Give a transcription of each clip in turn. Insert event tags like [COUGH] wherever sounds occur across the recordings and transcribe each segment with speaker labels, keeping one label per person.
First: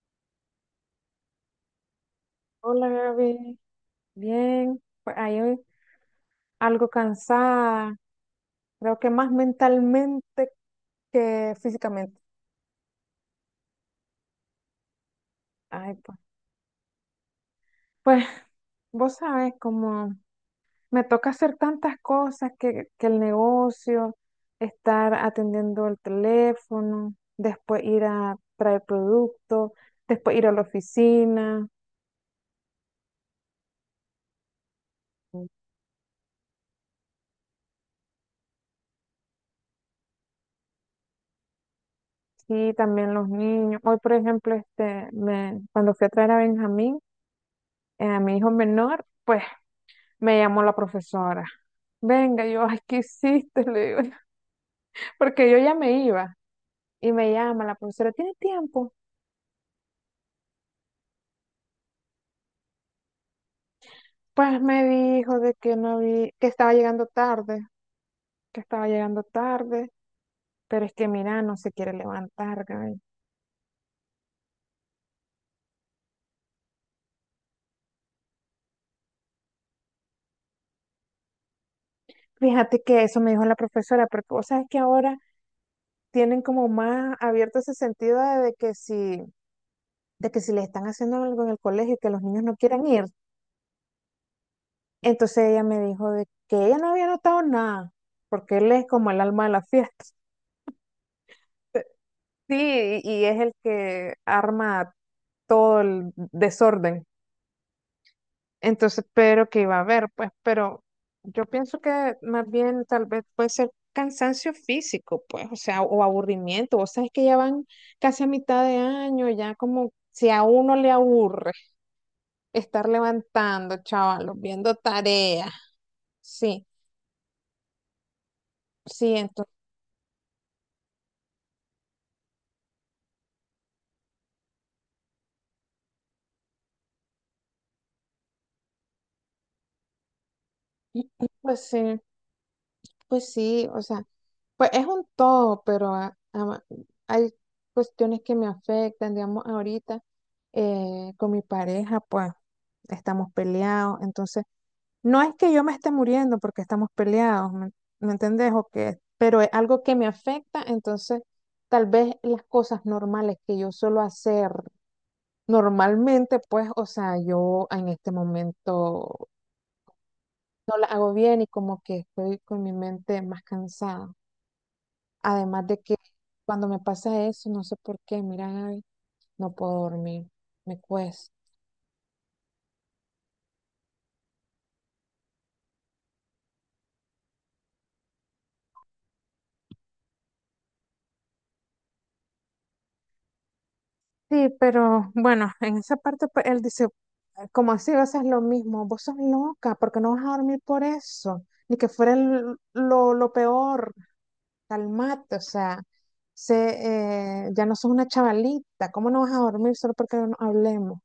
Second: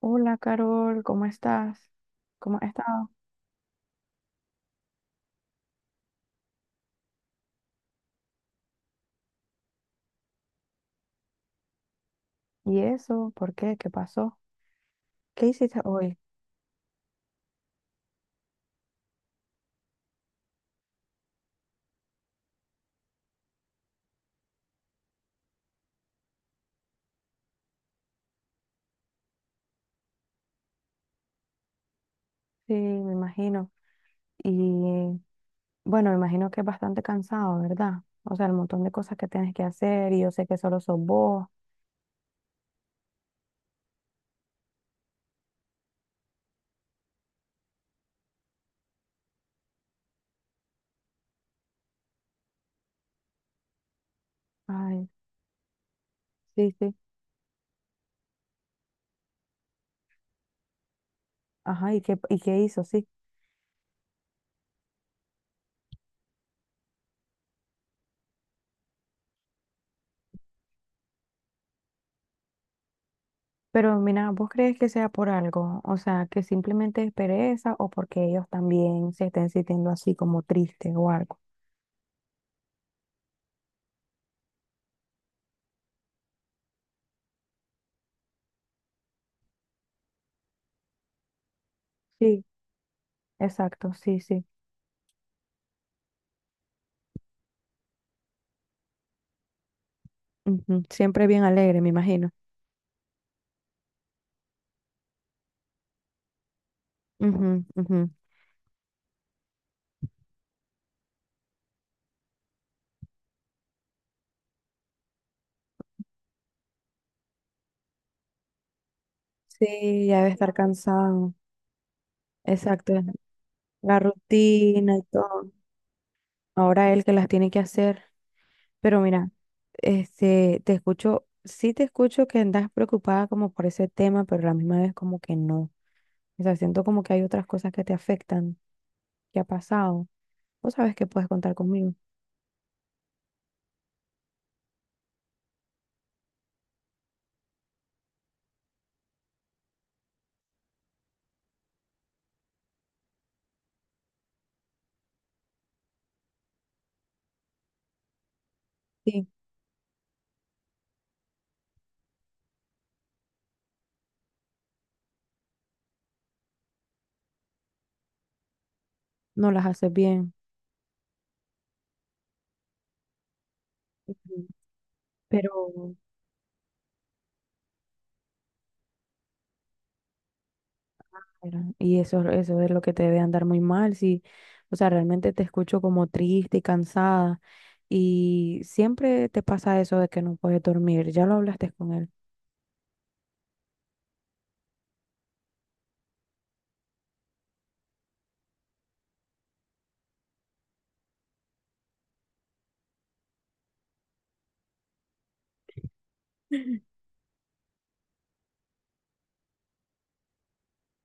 Speaker 1: Hola Carol, ¿cómo estás? ¿Cómo has
Speaker 2: Hola
Speaker 1: estado?
Speaker 2: Gaby, bien, pues ahí hoy algo cansada, creo que más mentalmente que físicamente.
Speaker 1: ¿Y eso? ¿Por qué? ¿Qué pasó? ¿Qué hiciste
Speaker 2: Ay,
Speaker 1: hoy?
Speaker 2: pues, pues vos sabes, como me toca hacer tantas cosas que el negocio, estar atendiendo el teléfono, después ir a traer productos, después ir a la oficina,
Speaker 1: Sí, me imagino. Y bueno, me imagino que es bastante cansado, ¿verdad? O sea, el montón de cosas que tienes que hacer y yo sé que solo sos vos.
Speaker 2: y también los niños. Hoy, por ejemplo, me, cuando fui a traer a Benjamín, a mi hijo menor, pues me llamó la profesora. Venga, yo, ay, ¿qué hiciste? Le digo,
Speaker 1: Ay,
Speaker 2: [LAUGHS] porque yo ya me iba.
Speaker 1: sí, sí.
Speaker 2: Y me llama la profesora, ¿tiene tiempo?
Speaker 1: Ajá, y qué hizo? Sí.
Speaker 2: Pues me dijo de que no vi, que estaba llegando tarde, que estaba llegando tarde, pero es que mira, no se quiere levantar, Gaby.
Speaker 1: Pero mira, ¿vos crees que sea por algo? O sea, que simplemente es pereza o porque ellos también se estén sintiendo así como tristes o algo.
Speaker 2: Fíjate que eso me dijo la profesora, pero vos sabes que ahora tienen como más abierto ese sentido de que si le están haciendo algo en el colegio y que los niños
Speaker 1: Sí,
Speaker 2: no quieran ir.
Speaker 1: exacto, sí, sí.
Speaker 2: Entonces ella me dijo de que ella no había notado nada, porque él es como el alma de la fiesta.
Speaker 1: Ujú, siempre bien alegre, me imagino.
Speaker 2: Sí, y es el que arma todo el desorden.
Speaker 1: Ujú, ujú.
Speaker 2: Entonces, pero que iba a haber, pues, pero yo pienso que más bien tal vez puede ser cansancio físico, pues, o sea, o aburrimiento. Vos sabés que ya van casi a mitad de año, ya como
Speaker 1: Sí, ya
Speaker 2: si
Speaker 1: debe
Speaker 2: a
Speaker 1: estar
Speaker 2: uno le
Speaker 1: cansado.
Speaker 2: aburre estar
Speaker 1: Exacto,
Speaker 2: levantando,
Speaker 1: la
Speaker 2: chavalos, viendo
Speaker 1: rutina y
Speaker 2: tareas.
Speaker 1: todo.
Speaker 2: Sí,
Speaker 1: Ahora él que las tiene que hacer. Pero
Speaker 2: sí,
Speaker 1: mira,
Speaker 2: entonces,
Speaker 1: te escucho, sí te escucho que andas preocupada como por ese tema, pero a la misma vez como que no. O sea, siento como que hay otras cosas que te afectan, que ha pasado. Vos sabes que puedes contar
Speaker 2: pues
Speaker 1: conmigo.
Speaker 2: sí. Pues sí, o sea, pues es un todo, pero hay cuestiones que me afectan, digamos, ahorita con mi pareja, pues estamos peleados, entonces no es que yo me esté muriendo porque estamos peleados, ¿ me entendés? O que,
Speaker 1: Sí,
Speaker 2: pero es algo que me afecta, entonces tal vez las cosas normales que yo suelo hacer normalmente, pues, o sea, yo en este momento
Speaker 1: no las haces bien.
Speaker 2: no las hago bien y como que estoy con mi mente más cansada.
Speaker 1: Ujú.
Speaker 2: Además de
Speaker 1: Pero
Speaker 2: que cuando me pasa eso, no sé por qué, mira, Gaby, no puedo dormir, me cuesta.
Speaker 1: mira, y eso es lo que te debe andar muy mal, sí. O sea, realmente te escucho como triste y cansada. Y siempre te pasa eso de que no puedes dormir. Ya lo hablaste con él.
Speaker 2: Sí, pero bueno, en esa parte pues, él dice, como así vas a hacer lo mismo, vos sos loca, porque no vas a dormir por eso, ni que fuera lo peor, calmate, o sea, sé, ya no sos una chavalita, ¿cómo no vas a dormir solo porque no hablemos?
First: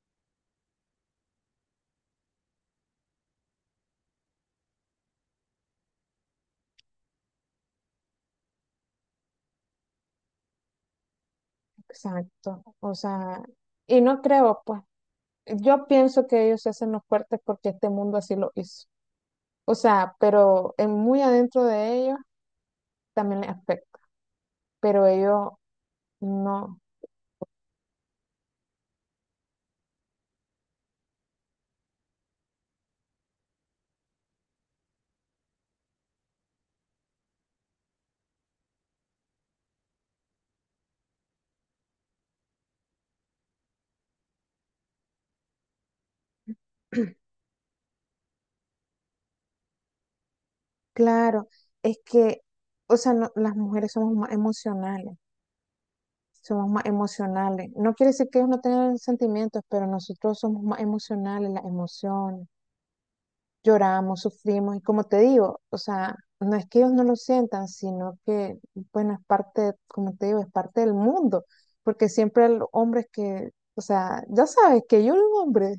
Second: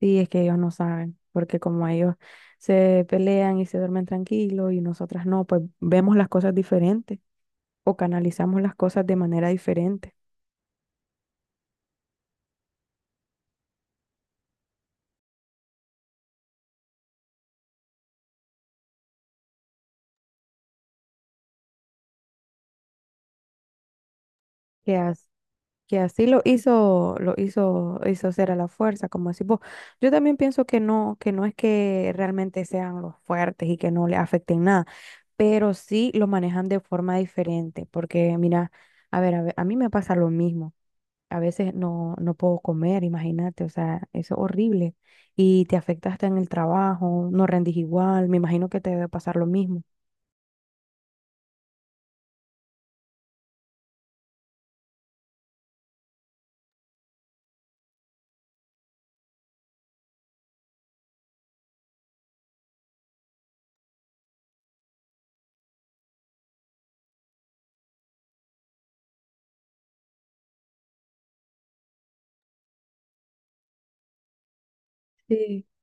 Speaker 1: Sí, es que ellos no saben, porque como ellos se pelean y se duermen tranquilos y nosotras no, pues vemos las cosas diferentes o canalizamos las cosas de manera diferente.
Speaker 2: Exacto, o sea, y no creo, pues, yo pienso que ellos se hacen los fuertes porque este mundo así lo hizo. O sea, pero en muy adentro de ellos también les afecta,
Speaker 1: Que,
Speaker 2: pero ellos
Speaker 1: que así lo
Speaker 2: no.
Speaker 1: hizo, hizo ser a la fuerza, como decís vos. Yo también pienso que no es que realmente sean los fuertes y que no le afecten nada, pero sí lo manejan de forma diferente, porque mira, a ver, a mí me pasa lo mismo. A veces no puedo comer, imagínate, o sea, eso es horrible y te afecta hasta en el trabajo, no rendís igual, me imagino que te debe pasar lo mismo.
Speaker 2: Claro, es que, o sea, las mujeres somos más emocionales, somos más emocionales. No quiere decir que ellos no tengan sentimientos, pero nosotros somos más emocionales, las emociones, lloramos, sufrimos, y como te digo, o sea, no es que ellos no lo sientan, sino que, bueno, es parte, como te digo, es parte del mundo, porque siempre el hombre es que, o sea, ya sabes que yo un
Speaker 1: Sí.
Speaker 2: hombre.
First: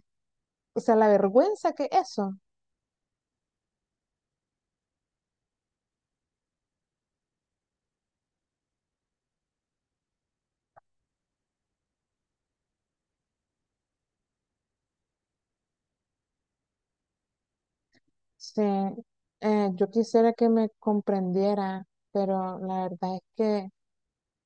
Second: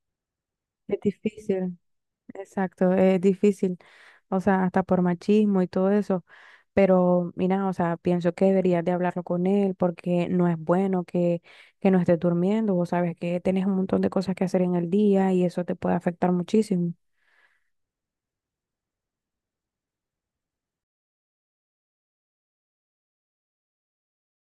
Speaker 2: O sea,
Speaker 1: Es
Speaker 2: la vergüenza
Speaker 1: difícil.
Speaker 2: que eso.
Speaker 1: Exacto, es difícil, o sea, hasta por machismo y todo eso, pero mira, o sea, pienso que deberías de hablarlo con él porque no es bueno que no estés durmiendo, vos sabes que tienes un montón de cosas que hacer en el día y eso te puede afectar muchísimo.
Speaker 2: Sí, yo quisiera que me comprendiera, pero la verdad es que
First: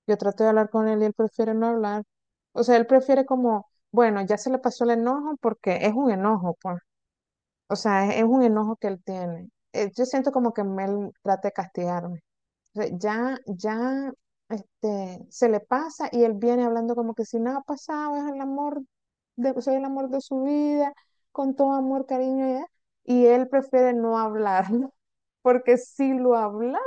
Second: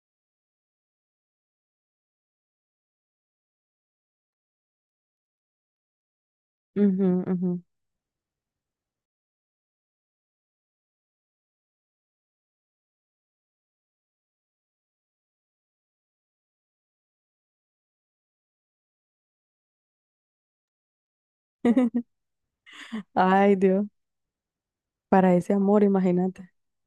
Speaker 2: yo trato de hablar con él y él prefiere no hablar. O sea, él prefiere como, bueno, ya se le pasó el enojo porque es un enojo, pues.
Speaker 1: Ujú, ujú.
Speaker 2: O sea, es un enojo que él tiene. Yo siento como que él trata de castigarme. O sea, ya se le pasa y él viene hablando como que si nada ha pasado, es el amor de, soy el amor de su vida, con todo amor,
Speaker 1: [LAUGHS]
Speaker 2: cariño, y él
Speaker 1: Ay, Dios,
Speaker 2: prefiere no hablarlo,
Speaker 1: para
Speaker 2: [LAUGHS]
Speaker 1: ese
Speaker 2: porque
Speaker 1: amor,
Speaker 2: si lo
Speaker 1: imagínate.
Speaker 2: hablamos,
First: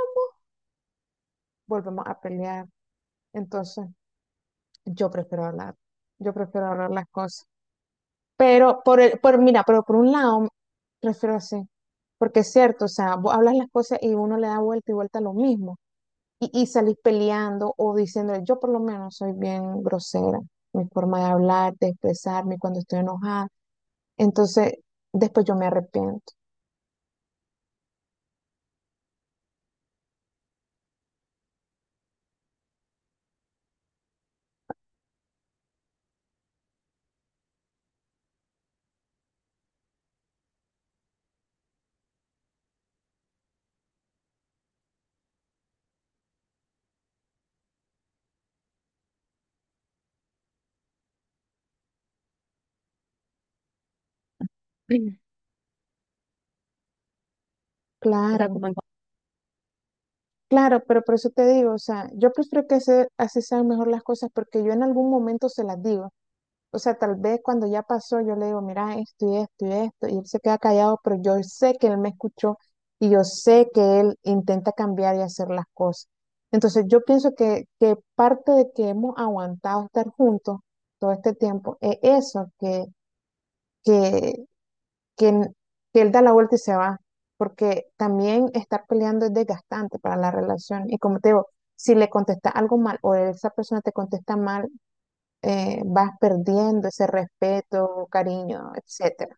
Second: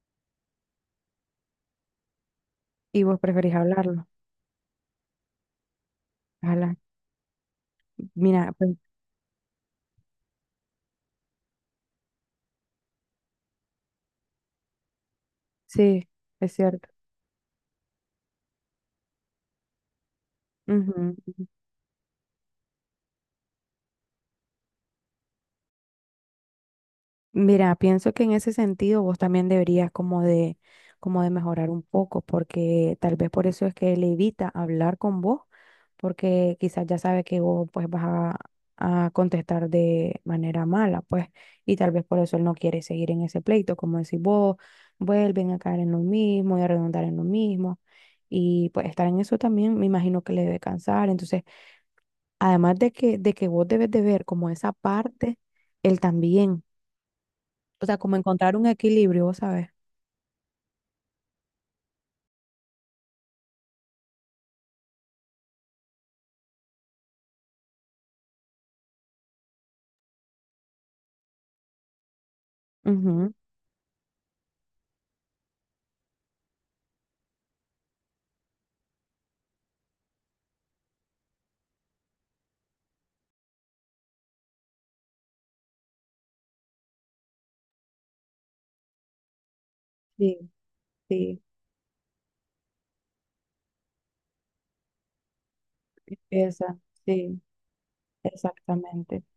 Speaker 2: volvemos a pelear.
Speaker 1: Y vos preferís
Speaker 2: Entonces,
Speaker 1: hablarlo.
Speaker 2: yo prefiero hablar, yo prefiero
Speaker 1: Ojalá.
Speaker 2: hablar las cosas.
Speaker 1: Mira, pues,
Speaker 2: Pero por el, por, mira, pero por un lado, prefiero así, porque es cierto, o sea, vos hablas las cosas y uno le da vuelta y vuelta a lo mismo.
Speaker 1: sí,
Speaker 2: Y,
Speaker 1: es
Speaker 2: y
Speaker 1: cierto.
Speaker 2: salís peleando o diciendo, yo por lo menos soy bien grosera, mi
Speaker 1: Ujú,
Speaker 2: forma de hablar, de expresarme cuando estoy enojada. Entonces, después yo me arrepiento. O sea,
Speaker 1: mira, pienso que en ese sentido vos también deberías como de mejorar un poco, porque tal vez por eso es que él evita hablar con vos, porque quizás ya sabe que vos pues vas a contestar de manera mala, pues, y tal vez por eso él no quiere seguir en ese pleito, como decir vos, vuelven a caer en lo mismo y a redundar en lo mismo. Y pues estar en eso también me imagino que le debe cansar. Entonces, además de que vos debes de ver como esa parte, él también. O sea, como
Speaker 2: claro, era
Speaker 1: encontrar
Speaker 2: como
Speaker 1: un equilibrio, ¿sabes?
Speaker 2: claro, pero por eso te digo, o sea, yo prefiero que así sean mejor las cosas porque yo en algún momento se las digo. O sea, tal vez cuando ya pasó, yo le digo, mira, esto y esto y esto, y él se queda callado, pero yo sé que él me escuchó y yo
Speaker 1: Ujú.
Speaker 2: sé que él intenta cambiar y hacer las cosas. Entonces, yo pienso que parte de que hemos aguantado estar juntos todo este tiempo es eso, que que, n- que él da la vuelta y se va, porque también estar peleando es desgastante para la
Speaker 1: Sí,
Speaker 2: relación. Y como te
Speaker 1: sí,
Speaker 2: digo, si le contestas algo mal o esa persona te contesta mal, vas
Speaker 1: esa,
Speaker 2: perdiendo ese
Speaker 1: sí,
Speaker 2: respeto, cariño,
Speaker 1: exactamente.
Speaker 2: etcétera.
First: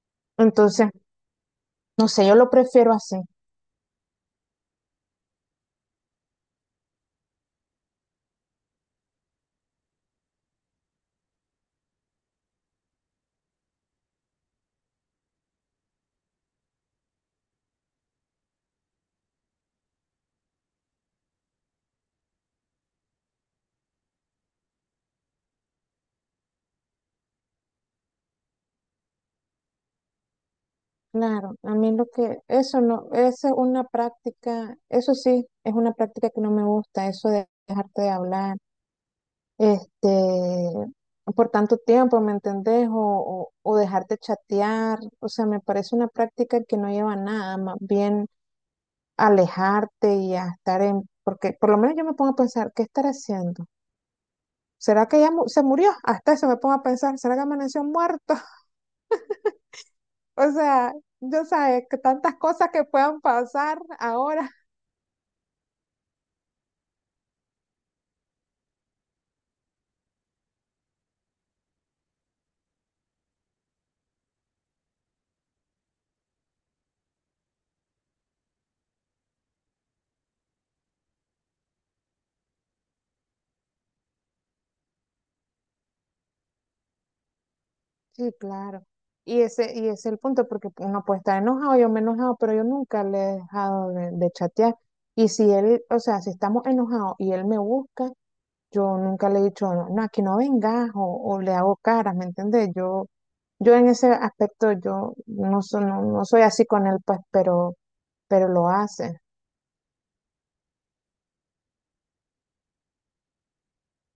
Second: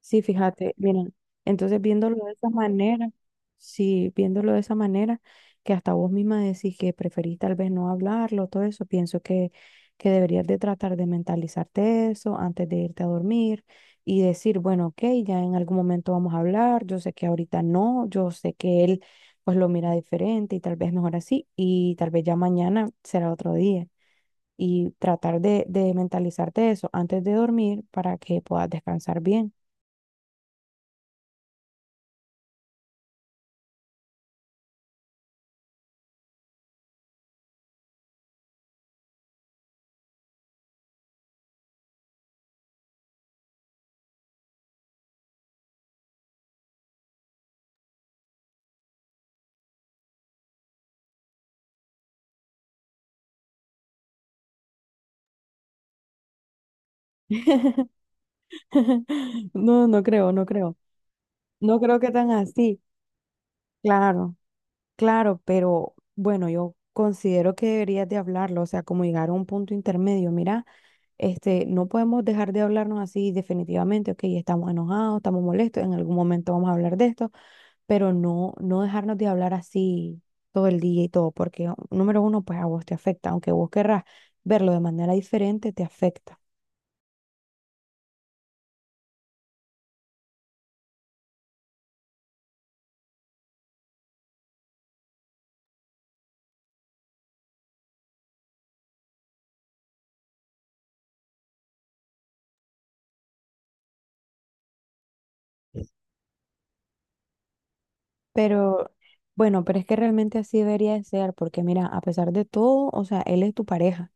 Speaker 1: Sí, fíjate,
Speaker 2: Entonces,
Speaker 1: miren, entonces
Speaker 2: no
Speaker 1: viéndolo
Speaker 2: sé,
Speaker 1: de
Speaker 2: yo lo
Speaker 1: esa
Speaker 2: prefiero
Speaker 1: manera,
Speaker 2: así.
Speaker 1: sí, viéndolo de esa manera, que hasta vos misma decís que preferís tal vez no hablarlo, todo eso, pienso que deberías de tratar de mentalizarte eso antes de irte a dormir y decir, bueno, ok, ya en algún momento vamos a hablar, yo sé que ahorita no, yo sé que él pues lo mira diferente y tal vez mejor así y tal vez ya mañana será otro día y tratar de mentalizarte eso antes de dormir para que puedas descansar bien.
Speaker 2: Claro, a mí lo que, eso no, esa es una práctica, eso sí, es una práctica que no me gusta, eso de dejarte de hablar. este, por tanto tiempo, ¿me entendés? O dejar de chatear, o sea, me parece una práctica que no lleva a nada, más bien alejarte y a estar en, porque por lo menos yo me pongo a pensar, ¿qué estar haciendo? ¿Será que ya se murió? Hasta eso me pongo a pensar, ¿será que amaneció muerto? [LAUGHS]
Speaker 1: [LAUGHS] No, no creo, no
Speaker 2: O
Speaker 1: creo.
Speaker 2: sea, yo
Speaker 1: No
Speaker 2: sabes que
Speaker 1: creo que tan
Speaker 2: tantas cosas
Speaker 1: así.
Speaker 2: que puedan pasar
Speaker 1: Claro,
Speaker 2: ahora.
Speaker 1: claro, pero bueno, yo considero que deberías de hablarlo, o sea, como llegar a un punto intermedio. Mira, no podemos dejar de hablarnos así definitivamente, ok, estamos enojados, estamos molestos, en algún momento vamos a hablar de esto, pero no dejarnos de hablar así todo el día y todo, porque número uno, pues a vos te afecta, aunque vos querrás verlo de manera diferente, te afecta.
Speaker 2: Sí, claro. Y ese es el punto, porque uno puede estar enojado, yo me he enojado, pero yo nunca le he dejado de chatear. Y si él, o sea, si estamos enojados y él me busca, yo nunca le he dicho, no, no, aquí no vengas, o le hago caras, ¿me entiendes? Yo en ese aspecto, yo no, no, no soy así con él, pues, pero lo
Speaker 1: Pero
Speaker 2: hace.
Speaker 1: bueno, pero es que realmente así debería de ser, porque mira, a pesar de todo, o sea, él es tu pareja.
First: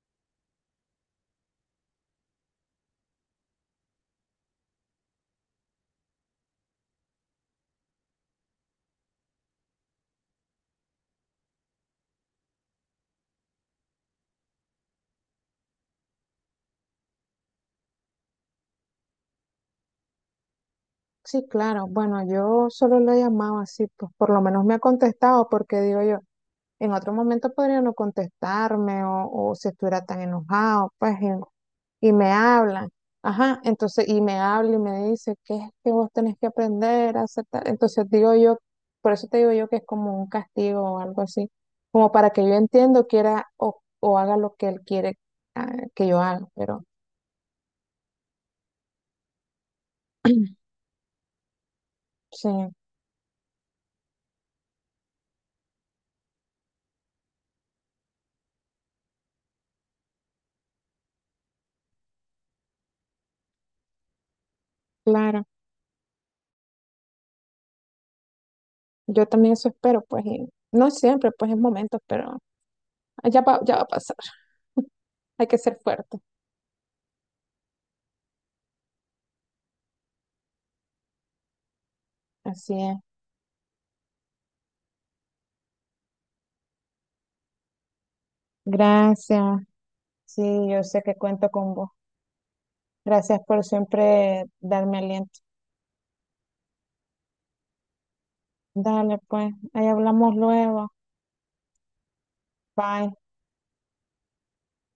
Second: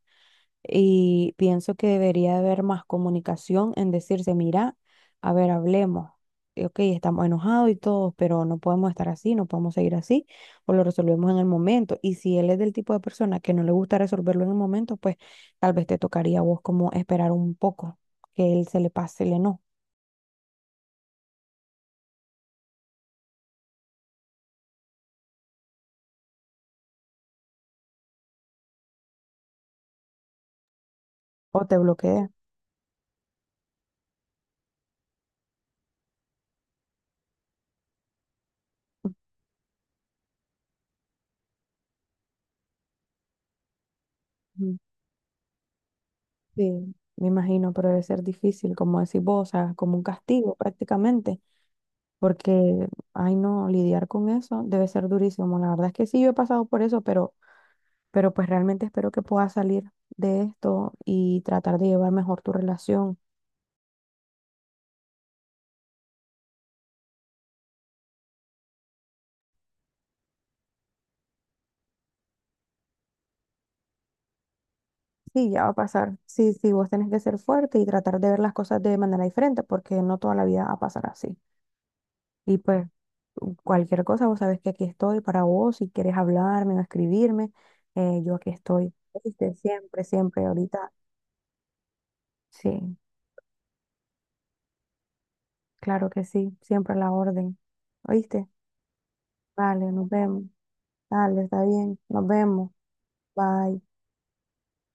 Speaker 1: Y pienso que debería haber más comunicación en decirse, mira, a ver, hablemos. Ok, estamos enojados y todos, pero no podemos estar así, no podemos seguir así, o lo resolvemos en el momento. Y si él es del tipo de persona que no le gusta resolverlo en el momento, pues tal vez te tocaría a vos como esperar un poco que él se le pase el no
Speaker 2: Sí, claro. Bueno, yo solo lo he llamado así, pues por lo menos me ha contestado, porque digo yo. En otro momento podría no contestarme o si estuviera tan enojado, pues,
Speaker 1: o te
Speaker 2: y
Speaker 1: bloquee.
Speaker 2: me hablan. Ajá, entonces, y me habla y me dice, ¿qué es que vos tenés que aprender a aceptar? Entonces digo yo, por eso te digo yo que es como un castigo o algo así, como para que yo entiendo, quiera o haga lo que
Speaker 1: Ujú,
Speaker 2: él quiere, ah, que yo haga, pero
Speaker 1: sí, me imagino, pero debe ser difícil, como decís vos, o sea, como un castigo
Speaker 2: [CLEARS THROAT]
Speaker 1: prácticamente.
Speaker 2: sí,
Speaker 1: Porque, ay no, lidiar con eso debe ser durísimo. La verdad es que sí, yo he pasado por eso, pero pues realmente espero que puedas salir de esto y tratar de llevar mejor tu relación.
Speaker 2: claro, yo también eso espero, pues, y no siempre, pues, en momentos, pero ya va a pasar, hay
Speaker 1: Sí,
Speaker 2: que
Speaker 1: ya va a
Speaker 2: ser
Speaker 1: pasar.
Speaker 2: fuerte,
Speaker 1: Sí, sí, vos tenés que ser fuerte y tratar de ver las cosas de manera diferente, porque no toda la vida va a pasar así. Y
Speaker 2: así
Speaker 1: pues
Speaker 2: es.
Speaker 1: cualquier cosa, vos sabés que aquí estoy para vos, si quieres hablarme o escribirme, yo aquí estoy.
Speaker 2: Gracias.
Speaker 1: ¿Oíste? Siempre,
Speaker 2: Sí,
Speaker 1: siempre,
Speaker 2: yo
Speaker 1: ahorita.
Speaker 2: sé que cuento con vos.
Speaker 1: Sí,
Speaker 2: Gracias por siempre darme aliento.
Speaker 1: claro que sí, siempre a la orden. ¿Oíste?
Speaker 2: Dale, pues, ahí
Speaker 1: Vale, nos
Speaker 2: hablamos
Speaker 1: vemos.
Speaker 2: luego.
Speaker 1: Dale, está bien. Nos vemos.
Speaker 2: Bye.
Speaker 1: Bye.